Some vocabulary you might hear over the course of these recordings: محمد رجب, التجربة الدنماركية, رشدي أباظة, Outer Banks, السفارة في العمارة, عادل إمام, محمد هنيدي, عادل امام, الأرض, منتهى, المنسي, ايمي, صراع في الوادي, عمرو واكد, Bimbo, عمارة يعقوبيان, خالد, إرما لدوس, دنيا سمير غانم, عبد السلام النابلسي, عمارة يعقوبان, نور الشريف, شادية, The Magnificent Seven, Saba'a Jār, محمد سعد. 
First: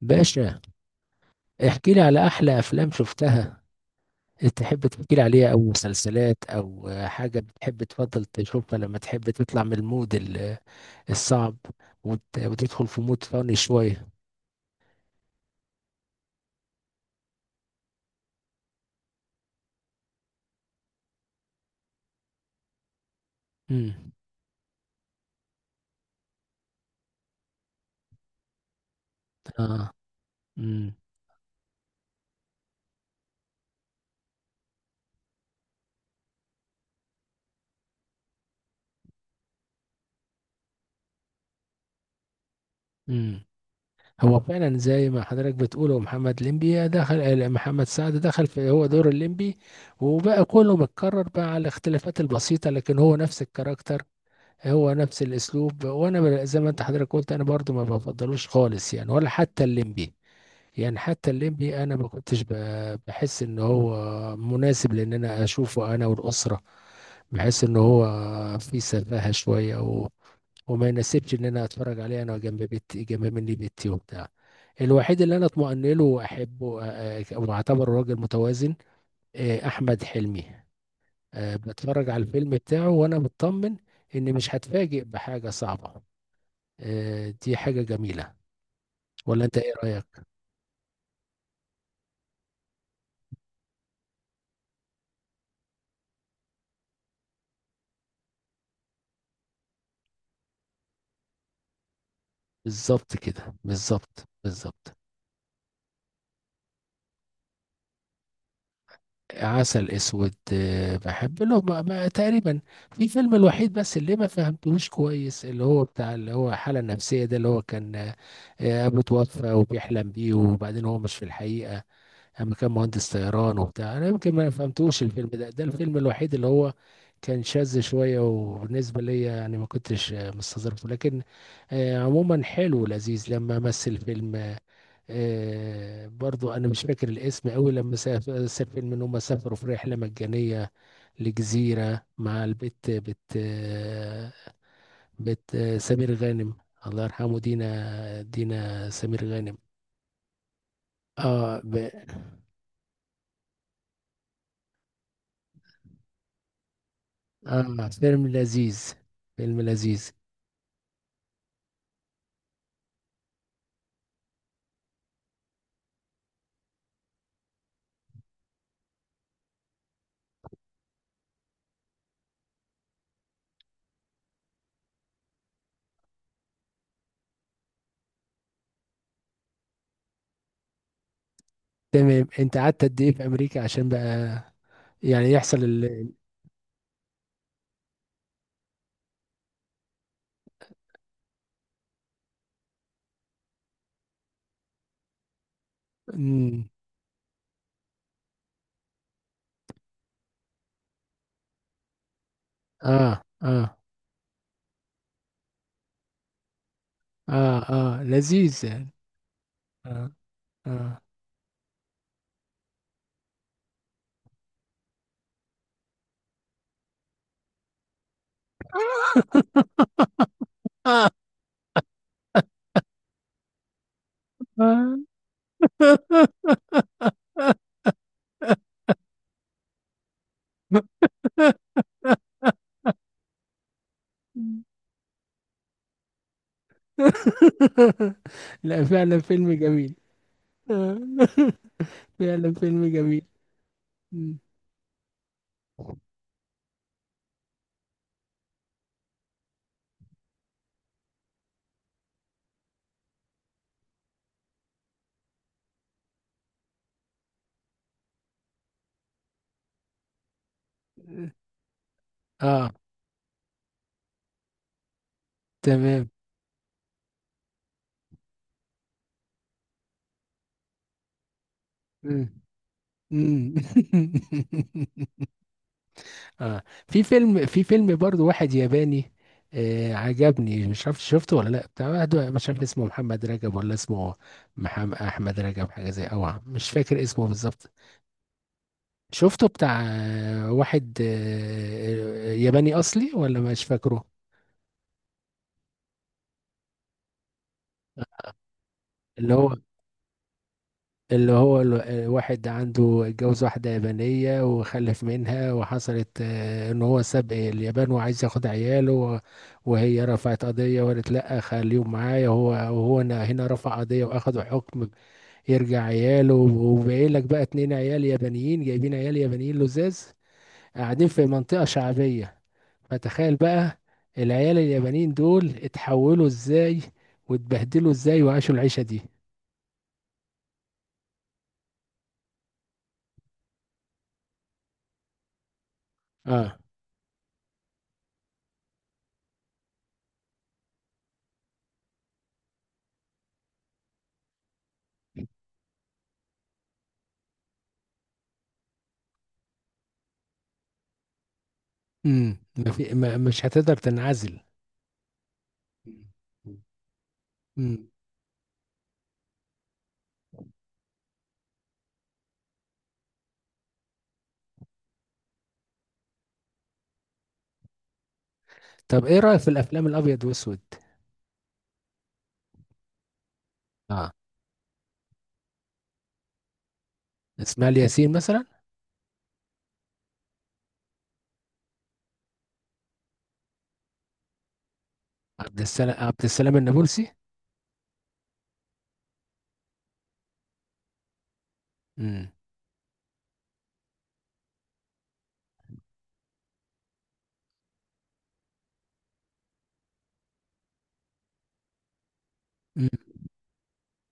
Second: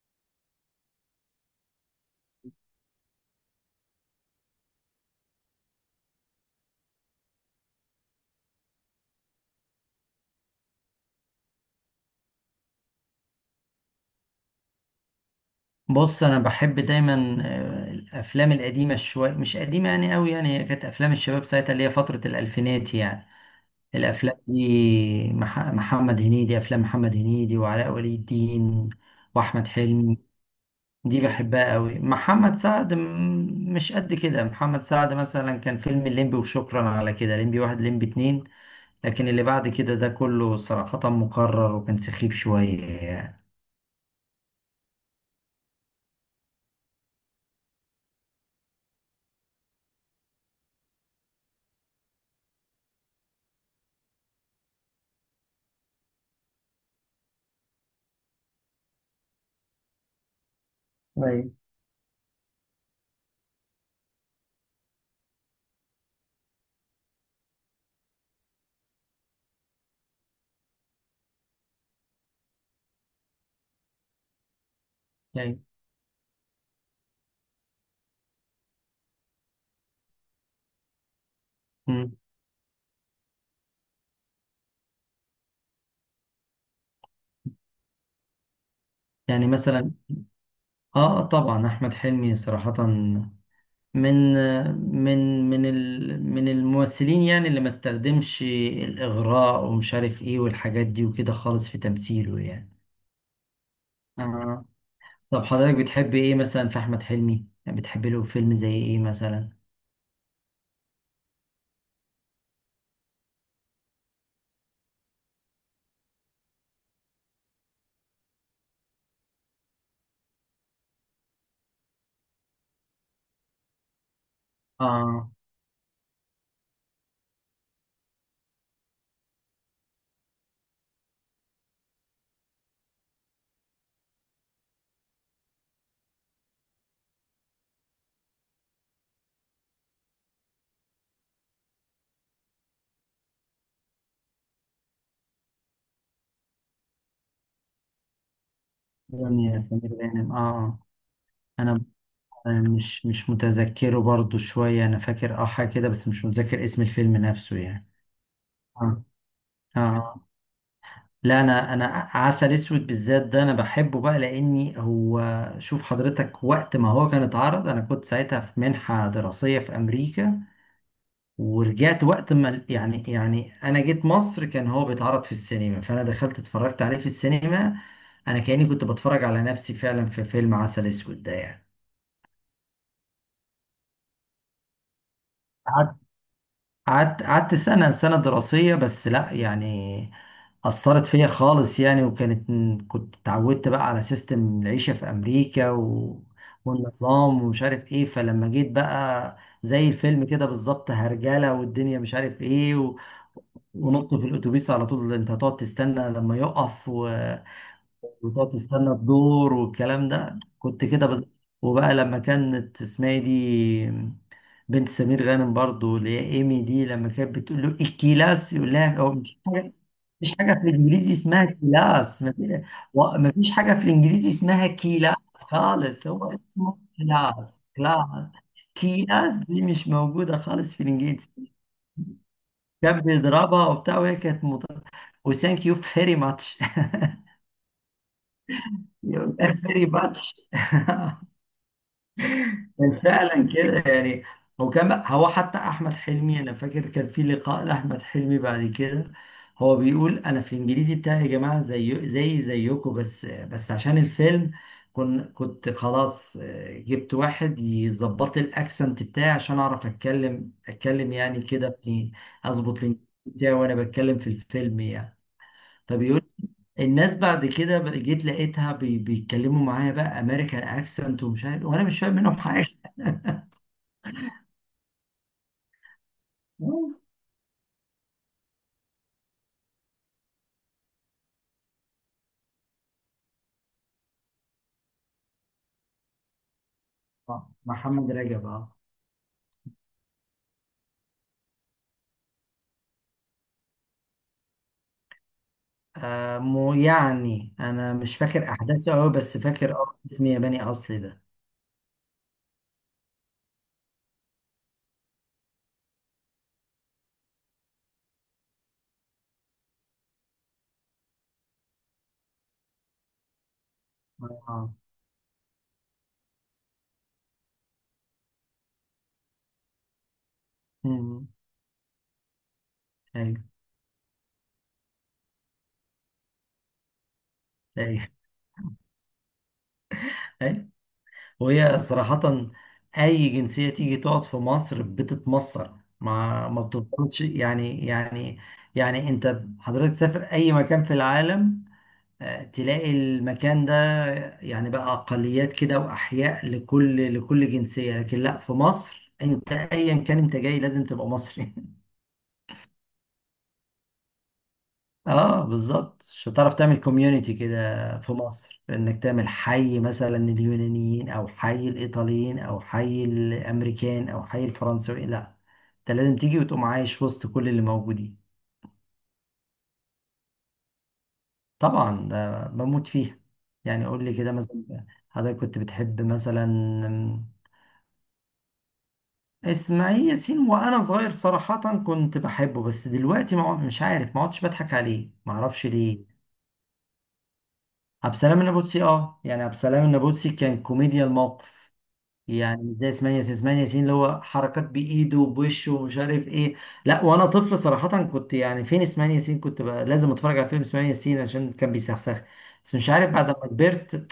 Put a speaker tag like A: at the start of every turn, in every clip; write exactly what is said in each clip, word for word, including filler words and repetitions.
A: باشا، احكي لي على احلى افلام شفتها. تحب تحكي لي عليها او مسلسلات او حاجه بتحب تفضل تشوفها لما تحب تطلع من المود ال- الصعب وت- وتدخل في مود فاني شويه؟
B: بص، انا بحب دايما آه، الافلام القديمه شويه، مش قديمه يعني قوي، يعني هي كانت افلام الشباب ساعتها اللي هي فتره الالفينات يعني.
A: امم.
B: الافلام دي مح- محمد هنيدي، افلام محمد هنيدي وعلاء ولي الدين واحمد
A: اه.
B: حلمي،
A: امم.
B: دي بحبها قوي. محمد سعد م- مش قد كده. محمد سعد مثلا كان فيلم الليمبي وشكرا على كده، الليمبي واحد الليمبي اتنين، لكن اللي بعد كده ده كله صراحه مكرر وكان سخيف شويه
A: امم.
B: يعني.
A: هو فعلا زي ما حضرتك بتقول، هو محمد ليمبي دخل، آه، محمد سعد دخل في هو دور الليمبي، وبقى كله متكرر بقى على الاختلافات البسيطه، لكن هو نفس الكاركتر، هو نفس الاسلوب. وانا ب- زي ما انت حضرتك قلت، انا برضو ما بفضلوش خالص يعني، ولا حتى الليمبي. يعني حتى
B: طيب
A: الليمبي انا ما كنتش ب- بحس ان هو مناسب لان انا اشوفه انا والاسره. بحس ان هو في سفاهه شويه و... وما يناسبش ان انا اتفرج عليه انا جنب بيتي، جنب مني بيتي وبتاع. الوحيد اللي انا
B: يعني.
A: اطمئن له واحبه آه، آه، واعتبره راجل متوازن آه، احمد حلمي. آه، بتفرج
B: مم.
A: على الفيلم بتاعه وانا مطمن ان مش هتفاجئ بحاجة صعبة. آه، دي حاجة جميلة. ولا
B: يعني
A: انت ايه
B: مثلا
A: رأيك؟
B: اه، طبعا احمد حلمي صراحة من من من ال- من الممثلين يعني اللي ما استخدمش الاغراء ومش عارف ايه والحاجات دي وكده خالص في تمثيله يعني.
A: بالظبط كده، بالظبط
B: آه.
A: بالظبط.
B: طب حضرتك بتحب ايه مثلا في احمد حلمي؟ يعني بتحب له فيلم زي ايه مثلا؟
A: عسل اسود، آه، بحب له ما ما- تقريبا في فيلم. الوحيد بس اللي ما فهمتهوش كويس اللي هو بتاع اللي هو الحالة النفسية ده، اللي هو كان آه، ابوه توفى وبيحلم بيه، وبعدين هو مش في الحقيقة اما كان مهندس طيران وبتاع. انا يمكن ما فهمتوش الفيلم
B: اه،
A: ده، ده الفيلم الوحيد اللي هو كان شاذ شويه، وبالنسبه ليا يعني ما كنتش آه، مستظرفه. لكن آه، عموما حلو ولذيذ، لما مثل فيلم آه، آه، برضو انا مش فاكر الاسم قوي، لما ساف- مثل فيلم ان هم سافروا في رحله مجانيه لجزيره مع البت بت آه، بت آه، سمير غانم، الله يرحمه، دينا دينا سمير
B: دنيا
A: غانم.
B: سمير غانم، اه.
A: اه.
B: آه. انا مش مش متذكره برضو شوية، انا فاكر اه حاجة كده بس مش متذكر اسم الفيلم نفسه يعني.
A: اه، فيلم لذيذ.
B: اه،
A: فيلم لذيذ.
B: اه، لا، انا انا عسل اسود بالذات ده انا بحبه بقى لاني هو. شوف حضرتك، وقت ما هو كان اتعرض انا كنت ساعتها في منحة دراسية في امريكا، ورجعت وقت ما ال- يعني يعني انا جيت مصر كان هو بيتعرض في السينما، فانا دخلت اتفرجت عليه في السينما، انا كأني كنت بتفرج على نفسي فعلا في فيلم عسل اسود ده يعني.
A: تمام، انت قعدت قد ايه في امريكا عشان بقى يعني يحصل
B: قعدت
A: ال...
B: قعدت قعدت سنة سنة دراسية بس، لا يعني أثرت فيا خالص يعني. وكانت كنت اتعودت بقى على سيستم العيشة في أمريكا و...
A: مم.
B: والنظام ومش عارف إيه، فلما جيت بقى زي الفيلم كده بالظبط، هرجلة والدنيا مش عارف إيه، و...
A: اه اه
B: ونط في الأتوبيس على طول، أنت هتقعد تستنى لما يقف، و...
A: اه اه،
B: وتقعد
A: لذيذ يعني.
B: تستنى الدور والكلام
A: اه
B: ده، كنت
A: اه.
B: كده بس. وبقى لما كانت اسمها إيه دي، بنت سمير غانم برضو اللي هي ايمي دي، لما كانت بتقول له الكلاس يقول لها هو مش حاجه، مش حاجه في الانجليزي اسمها كلاس. ما في- و- ما فيش حاجه في الانجليزي اسمها كلاس خالص، هو اسمه كلاس. كلاس، كلاس دي مش موجوده خالص في الانجليزي. كان بيضربها وبتاع وهي كانت مط... وثانك يو فيري ماتش
A: لا، فعلا
B: يقول
A: فيلم
B: لها فيري
A: جميل.
B: ماتش
A: آه. فعلا فيلم
B: كان
A: جميل.
B: فعلا كده يعني.
A: مم.
B: هو كان هو حتى احمد حلمي، انا فاكر كان في لقاء لاحمد حلمي بعد كده، هو بيقول انا في الانجليزي بتاعي يا جماعه زي زي زيكم، بس بس عشان الفيلم كن كنت خلاص آه، جبت واحد يظبط لي الاكسنت بتاعي عشان اعرف اتكلم اتكلم يعني كده في-
A: اه
B: اظبط الانجليزي بتاعي وانا بتكلم في الفيلم يعني.
A: تمام.
B: فبيقول الناس بعد كده بقى- جيت لقيتها بي- بيتكلموا معايا بقى امريكان اكسنت ومش عارف، وانا مش فاهم منهم
A: مم.
B: حاجه.
A: مم. اه. في فيلم في فيلم برضو واحد ياباني آه، عجبني، مش عارف شفته ولا لا، بتاع واحد مش عارف اسمه محمد رجب، ولا اسمه محمد احمد رجب حاجه زي، او عم- مش فاكر اسمه
B: آه،
A: بالظبط.
B: محمد رجب، اه.
A: شفته بتاع آه، واحد آه، آه، ياباني اصلي، ولا مش فاكره.
B: آه، مو يعني انا مش فاكر احداثه قوي
A: اللي
B: بس
A: هو
B: فاكر اه اسم ياباني اصلي ده.
A: اللي هو ال- الواحد عنده، اتجوز واحدة يابانية وخلف منها، وحصلت آه، ان هو ساب اليابان وعايز ياخد عياله، و- وهي رفعت قضية وقالت لا خليهم معايا. هو وهو هنا، هنا رفع قضية واخدوا
B: اه.
A: حكم يرجع عياله. وباين لك بقى اتنين عيال يابانيين، جايبين عيال يابانيين لزاز، قاعدين في
B: مم.
A: منطقة شعبية. فتخيل
B: ايوه،
A: بقى العيال اليابانيين دول اتحولوا ازاي، واتبهدلوا
B: ايوه،
A: ازاي، وعاشوا العيشة دي.
B: أيوة. وهي صراحة أي جنسية تيجي تقعد في مصر بتتمصر، ما
A: اه.
B: ما بتفضلش يعني يعني يعني. أنت حضرتك تسافر أي مكان في العالم آه، تلاقي المكان ده، يعني بقى أقليات كده وأحياء لكل لكل جنسية، لكن لا، في مصر أنت أيا كان أنت جاي لازم تبقى مصري
A: امم، ما في ما مش هتقدر تنعزل.
B: اه بالظبط، مش هتعرف
A: مم.
B: تعمل كوميونيتي كده
A: امم.
B: في مصر، انك تعمل حي مثلا لليونانيين او حي الايطاليين او حي الامريكان او حي الفرنسيين، لا، انت لازم تيجي وتقوم عايش وسط كل اللي موجودين.
A: طب ايه رأيك في الافلام الابيض واسود؟
B: طبعا ده بموت فيها. يعني قول
A: اه،
B: لي كده مثلا، حضرتك كنت بتحب مثلا
A: اسماعيل ياسين مثلا.
B: اسماعيل ياسين، وانا صغير صراحة كنت بحبه، بس دلوقتي ما عد- مش عارف، ما عدتش بضحك عليه، ما
A: عبد
B: اعرفش
A: السلام،
B: ليه.
A: عبد السلام النابلسي.
B: عبد السلام النابلسي اه، يعني عبد السلام النابلسي كان كوميديا الموقف،
A: امم.
B: يعني مش زي اسماعيل ياسين. اسماعيل ياسين اللي هو حركات بايده وبوشه ومش عارف ايه. لا، وانا طفل صراحة كنت يعني فين اسماعيل ياسين، كنت بقى لازم اتفرج على فيلم اسماعيل ياسين عشان كان بيسخسخ. بس
A: امم.
B: مش عارف بعد ما كبرت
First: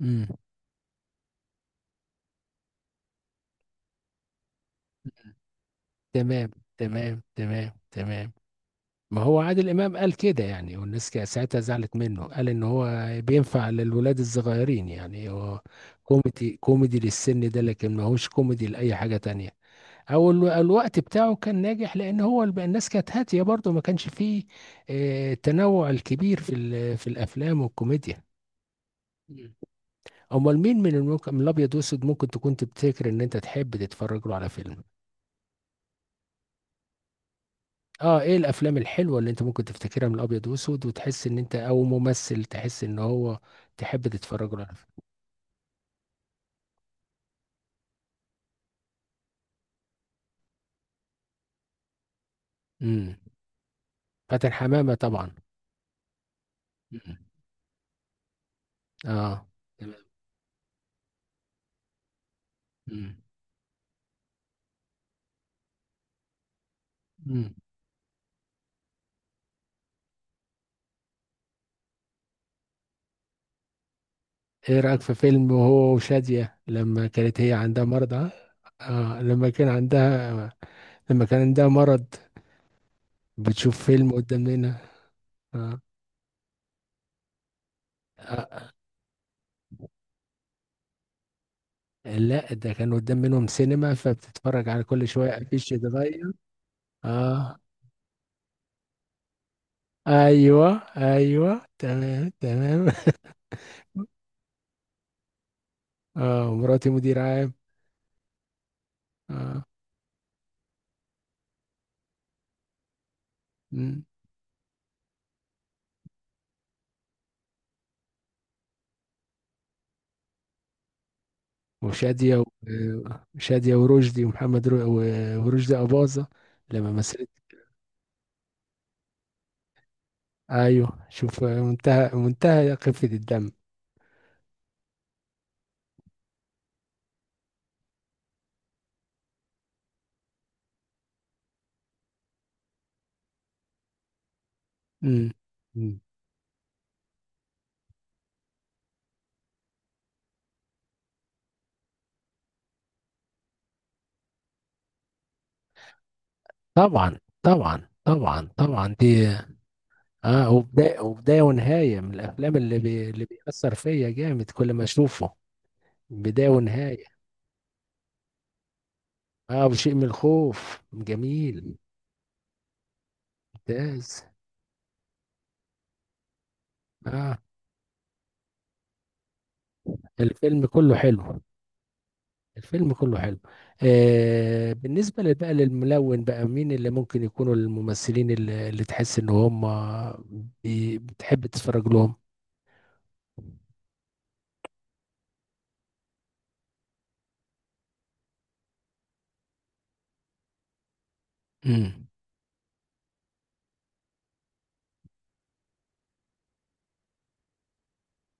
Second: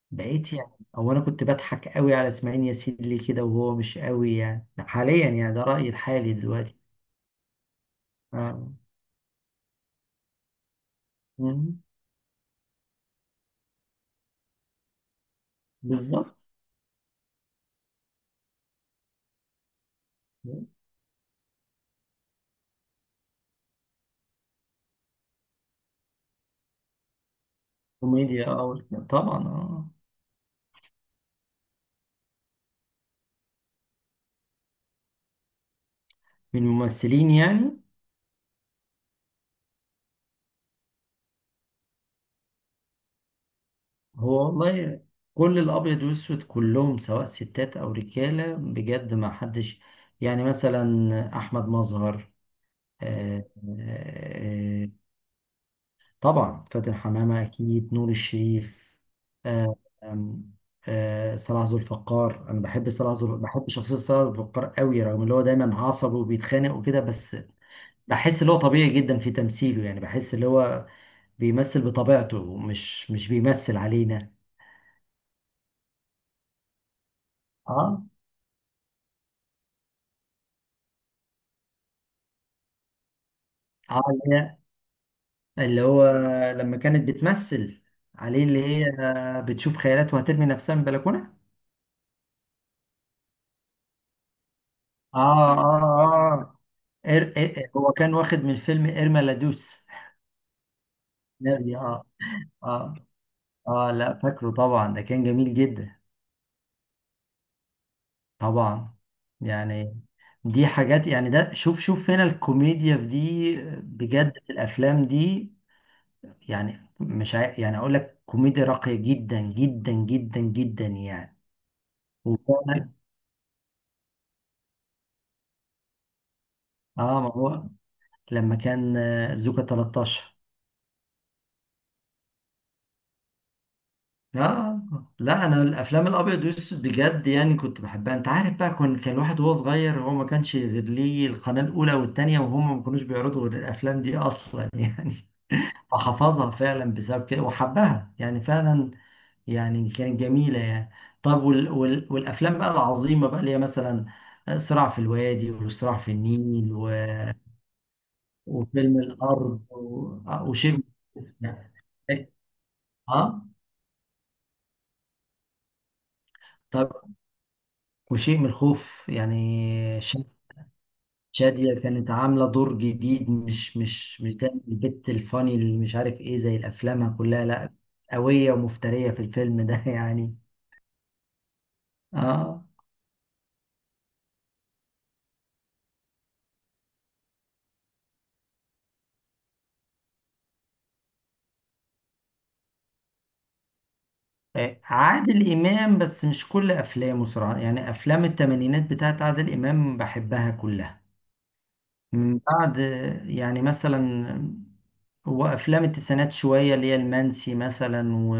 A: امم.
B: بقيت يعني، او انا كنت بضحك قوي على اسماعيل ياسين ليه كده وهو مش قوي يعني حاليا، يعني ده رأيي الحالي
A: تمام،
B: دلوقتي.
A: تمام تمام تمام.
B: آه.
A: ما هو عادل امام قال كده يعني، والناس كا- ساعتها
B: مم.
A: زعلت منه، قال ان هو بينفع للولاد الصغيرين يعني. هو
B: بالظبط.
A: كوميدي، كوميدي للسن ده، لكن ما هوش كوميدي لاي حاجة تانية، او ال- الوقت بتاعه كان ناجح لان هو الب- الناس كانت هاتيه برضه، ما كانش فيه آه، التنوع الكبير في ال- في الافلام والكوميديا.
B: كوميديا أو، طبعا.
A: مم.
B: آه.
A: امال مين من الممكن من الابيض واسود ممكن تكون تفتكر ان انت تحب تتفرج له على فيلم؟
B: من الممثلين يعني؟
A: اه، ايه الافلام الحلوه اللي انت ممكن تفتكرها من الابيض واسود، وتحس ان انت، او ممثل تحس ان هو تحب
B: هو
A: تتفرج له على
B: والله
A: فيلم.
B: كل الأبيض والأسود كلهم سواء ستات أو رجالة بجد ما حدش. يعني مثلا أحمد مظهر،
A: امم.
B: آه،
A: فاتن
B: آه، آه،
A: حمامه طبعا.
B: طبعا فاتن
A: مم.
B: حمامة، أكيد نور الشريف.
A: اه.
B: آه،
A: تمام.
B: آم، آه، صلاح ذو الفقار. أنا بحب صلاح
A: مم.
B: ذو بحب شخصية صلاح ذو الفقار قوي، رغم اللي هو دايما عصبي وبيتخانق وكده، بس
A: مم.
B: بحس اللي هو طبيعي جدا في تمثيله، يعني بحس اللي هو بيمثل بطبيعته مش مش بيمثل علينا.
A: ايه رأيك في فيلم وهو وشادية لما كانت هي عندها
B: اه،
A: مرض؟ اه، آه، لما كان عندها، لما كان عندها مرض بتشوف
B: اه،
A: فيلم
B: اللي
A: قدام
B: هي-
A: منها. آه.
B: اللي هو لما كانت بتمثل عليه، اللي
A: آه.
B: هي بتشوف خيالات وهترمي نفسها من البلكونة.
A: لا، ده كان قدام منهم سينما، فبتتفرج على كل شوية
B: اه،
A: افيش يتغير.
B: اه، اه، إر...
A: اه
B: إر... هو كان واخد من فيلم إرما لدوس.
A: ايوه
B: اه،
A: ايوه
B: اه،
A: تمام تمام.
B: اه، اه، لا فاكره طبعا، ده كان جميل جدا.
A: اه، مراتي مدير عام.
B: طبعا
A: اه.
B: يعني، دي حاجات يعني، ده شوف شوف هنا الكوميديا في دي
A: مم.
B: بجد، في الافلام دي يعني. مش عاي... يعني اقول لك كوميديا راقية جدا جدا جدا جدا يعني.
A: وشادية و-
B: وفعلا
A: وشادية ورشدي ومحمد رو... و- ورشدي أباظة لما
B: اه،
A: مثلت.
B: ما هو لما كان آه، زوكا تلتاشر.
A: ايوه، شوف منتهى، منتهى خفة الدم.
B: اه، لا انا الافلام الابيض والاسود بجد يعني كنت بحبها، انت عارف بقى، كان كان الواحد وهو صغير هو ما كانش غير ليه القناه الاولى والثانيه، وهم ما كانوش بيعرضوا غير الافلام دي اصلا يعني.
A: امم. أمم.
B: فحفظها فعلا بسبب كده وحبها يعني فعلا، يعني كانت جميلة يعني. طب وال... وال... والأفلام بقى العظيمة بقى اللي هي مثلا صراع في الوادي وصراع في النيل و...
A: طبعا طبعا طبعا طبعا
B: وفيلم
A: دي.
B: الأرض و... آه،
A: اه،
B: وشيء.
A: وبدايه وبدايه ونهايه، من الافلام اللي بي... اللي
B: اه،
A: بيأثر فيا جامد كل ما اشوفه، بدايه
B: طب
A: ونهايه.
B: وشيء من الخوف
A: اه، وشيء
B: يعني.
A: من
B: شاد-
A: الخوف
B: شادية
A: جميل.
B: كانت عاملة دور جديد، مش مش
A: ممتاز.
B: مش ده البت الفاني اللي مش عارف ايه زي أفلامها
A: اه،
B: كلها، لا، قوية ومفترية في الفيلم ده يعني.
A: الفيلم كله حلو.
B: اه،
A: الفيلم كله حلو. آه، بالنسبه لل- بقى للملون، بقى مين اللي ممكن يكونوا الممثلين اللي, اللي تحس ان هم بي... بتحب تتفرج لهم؟
B: آه، عادل إمام بس مش كل أفلامه صراحة، يعني أفلام التمانينات بتاعت عادل إمام بحبها كلها،
A: امم.
B: من بعد آه، يعني مثلا وأفلام التسعينات شوية اللي هي المنسي مثلا و...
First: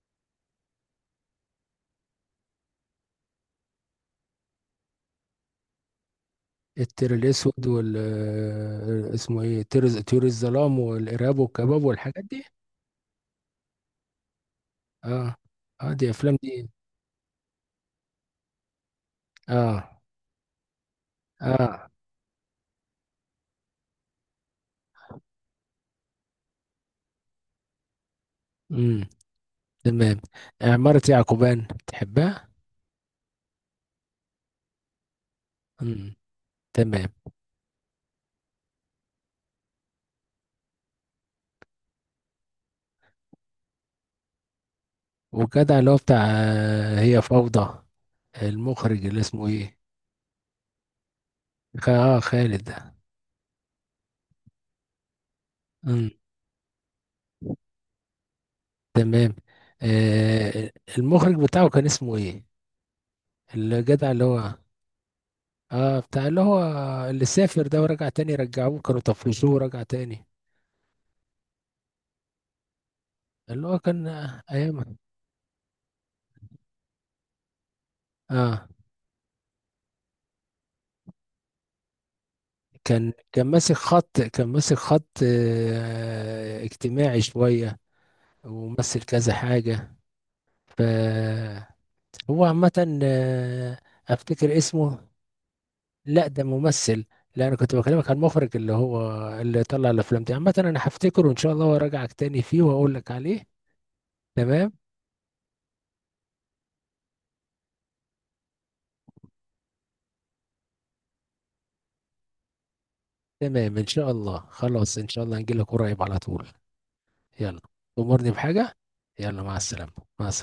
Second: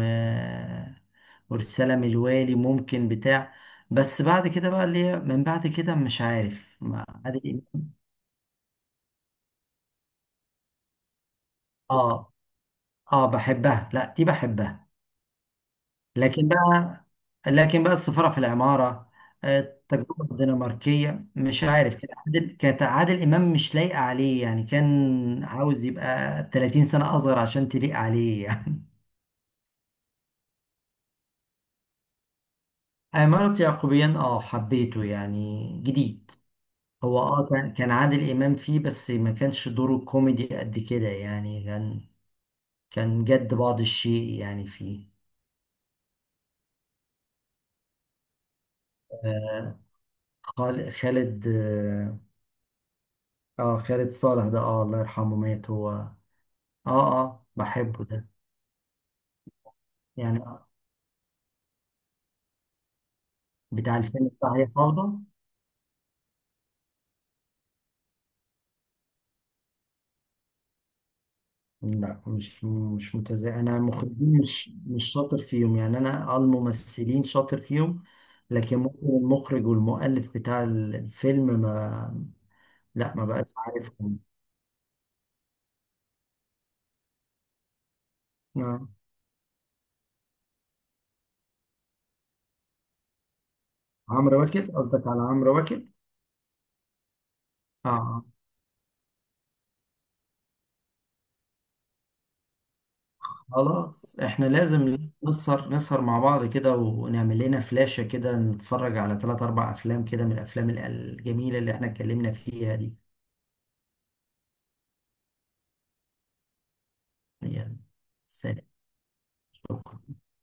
B: ورسالة من الوالي ممكن بتاع. بس بعد كده بقى اللي هي من بعد كده مش عارف ما-
A: التير
B: عادل
A: الاسود،
B: إمام.
A: وال آه، اسمه ايه، تير طيور الظلام، والارهاب والكباب والحاجات
B: آه،
A: دي.
B: آه، بحبها، لا دي بحبها.
A: اه اه، دي افلام
B: لكن
A: دي.
B: بقى لكن بقى السفارة في العمارة، آه،
A: اه
B: التجربة الدنماركية مش
A: اه.
B: عارف، كان عادل كانت عادل إمام مش لايقة عليه يعني، كان عاوز يبقى ثلاثين سنة أصغر عشان تليق عليه يعني.
A: امم تمام. آه، عمارة يعقوبان تحبها؟
B: عمارة يعقوبيان اه، حبيته يعني
A: امم
B: جديد.
A: تمام.
B: هو اه كان كان عادل إمام فيه بس ما كانش دوره كوميدي قد كده يعني، كان كان جد بعض الشيء يعني فيه.
A: وجدع اللي هو بتاع آه، هي فوضى، المخرج اللي اسمه ايه؟
B: آه، خال- خالد
A: خ... اه
B: اه،
A: خالد ده.
B: آه، خالد صالح ده، اه، الله يرحمه مات هو.
A: امم
B: اه، اه، بحبه ده
A: تمام.
B: يعني،
A: آه. المخرج بتاعه كان اسمه ايه؟
B: بتاع
A: الجدع اللي
B: الفيلم
A: هو.
B: بتاع هي فوضى.
A: اه، بتاع اللي هو اللي سافر ده، ورجع تاني، رجعوه كانوا طفشوه ورجع تاني.
B: لا مش مش متزا،
A: اللي
B: انا
A: هو كان
B: المخرجين
A: آه،
B: مش
A: ايام.
B: مش شاطر فيهم، يعني انا آه الممثلين شاطر فيهم
A: اه،
B: لكن ممكن المخرج والمؤلف بتاع الفيلم ما.
A: كان
B: لا، ما
A: كان
B: بقاش
A: ماسك
B: عارفهم.
A: خط، كان ماسك خط آه اجتماعي شوية،
B: آه.
A: ومثل كذا حاجة. فهو عامة آه،
B: عمرو
A: افتكر
B: واكد؟ قصدك
A: اسمه.
B: على عمرو واكد،
A: لا ده ممثل. لا، انا كنت
B: اه.
A: بكلمك عن
B: آه.
A: المخرج اللي هو اللي طلع الافلام دي. عامة انا هفتكره ان شاء الله، وراجعك تاني فيه واقول لك عليه.
B: خلاص، احنا
A: تمام.
B: لازم نسهر نسهر مع بعض كده، ونعمل لنا فلاشة كده نتفرج على ثلاث اربع افلام كده من الافلام ال- الجميلة اللي احنا اتكلمنا فيها دي.
A: تمام ان شاء الله، خلاص ان شاء الله هنجيلك قريب على طول. يلا.
B: يلا.
A: أمرني
B: سلام.
A: بحاجة. يلا، مع السلامة.
B: شكرا.
A: مع السلامة.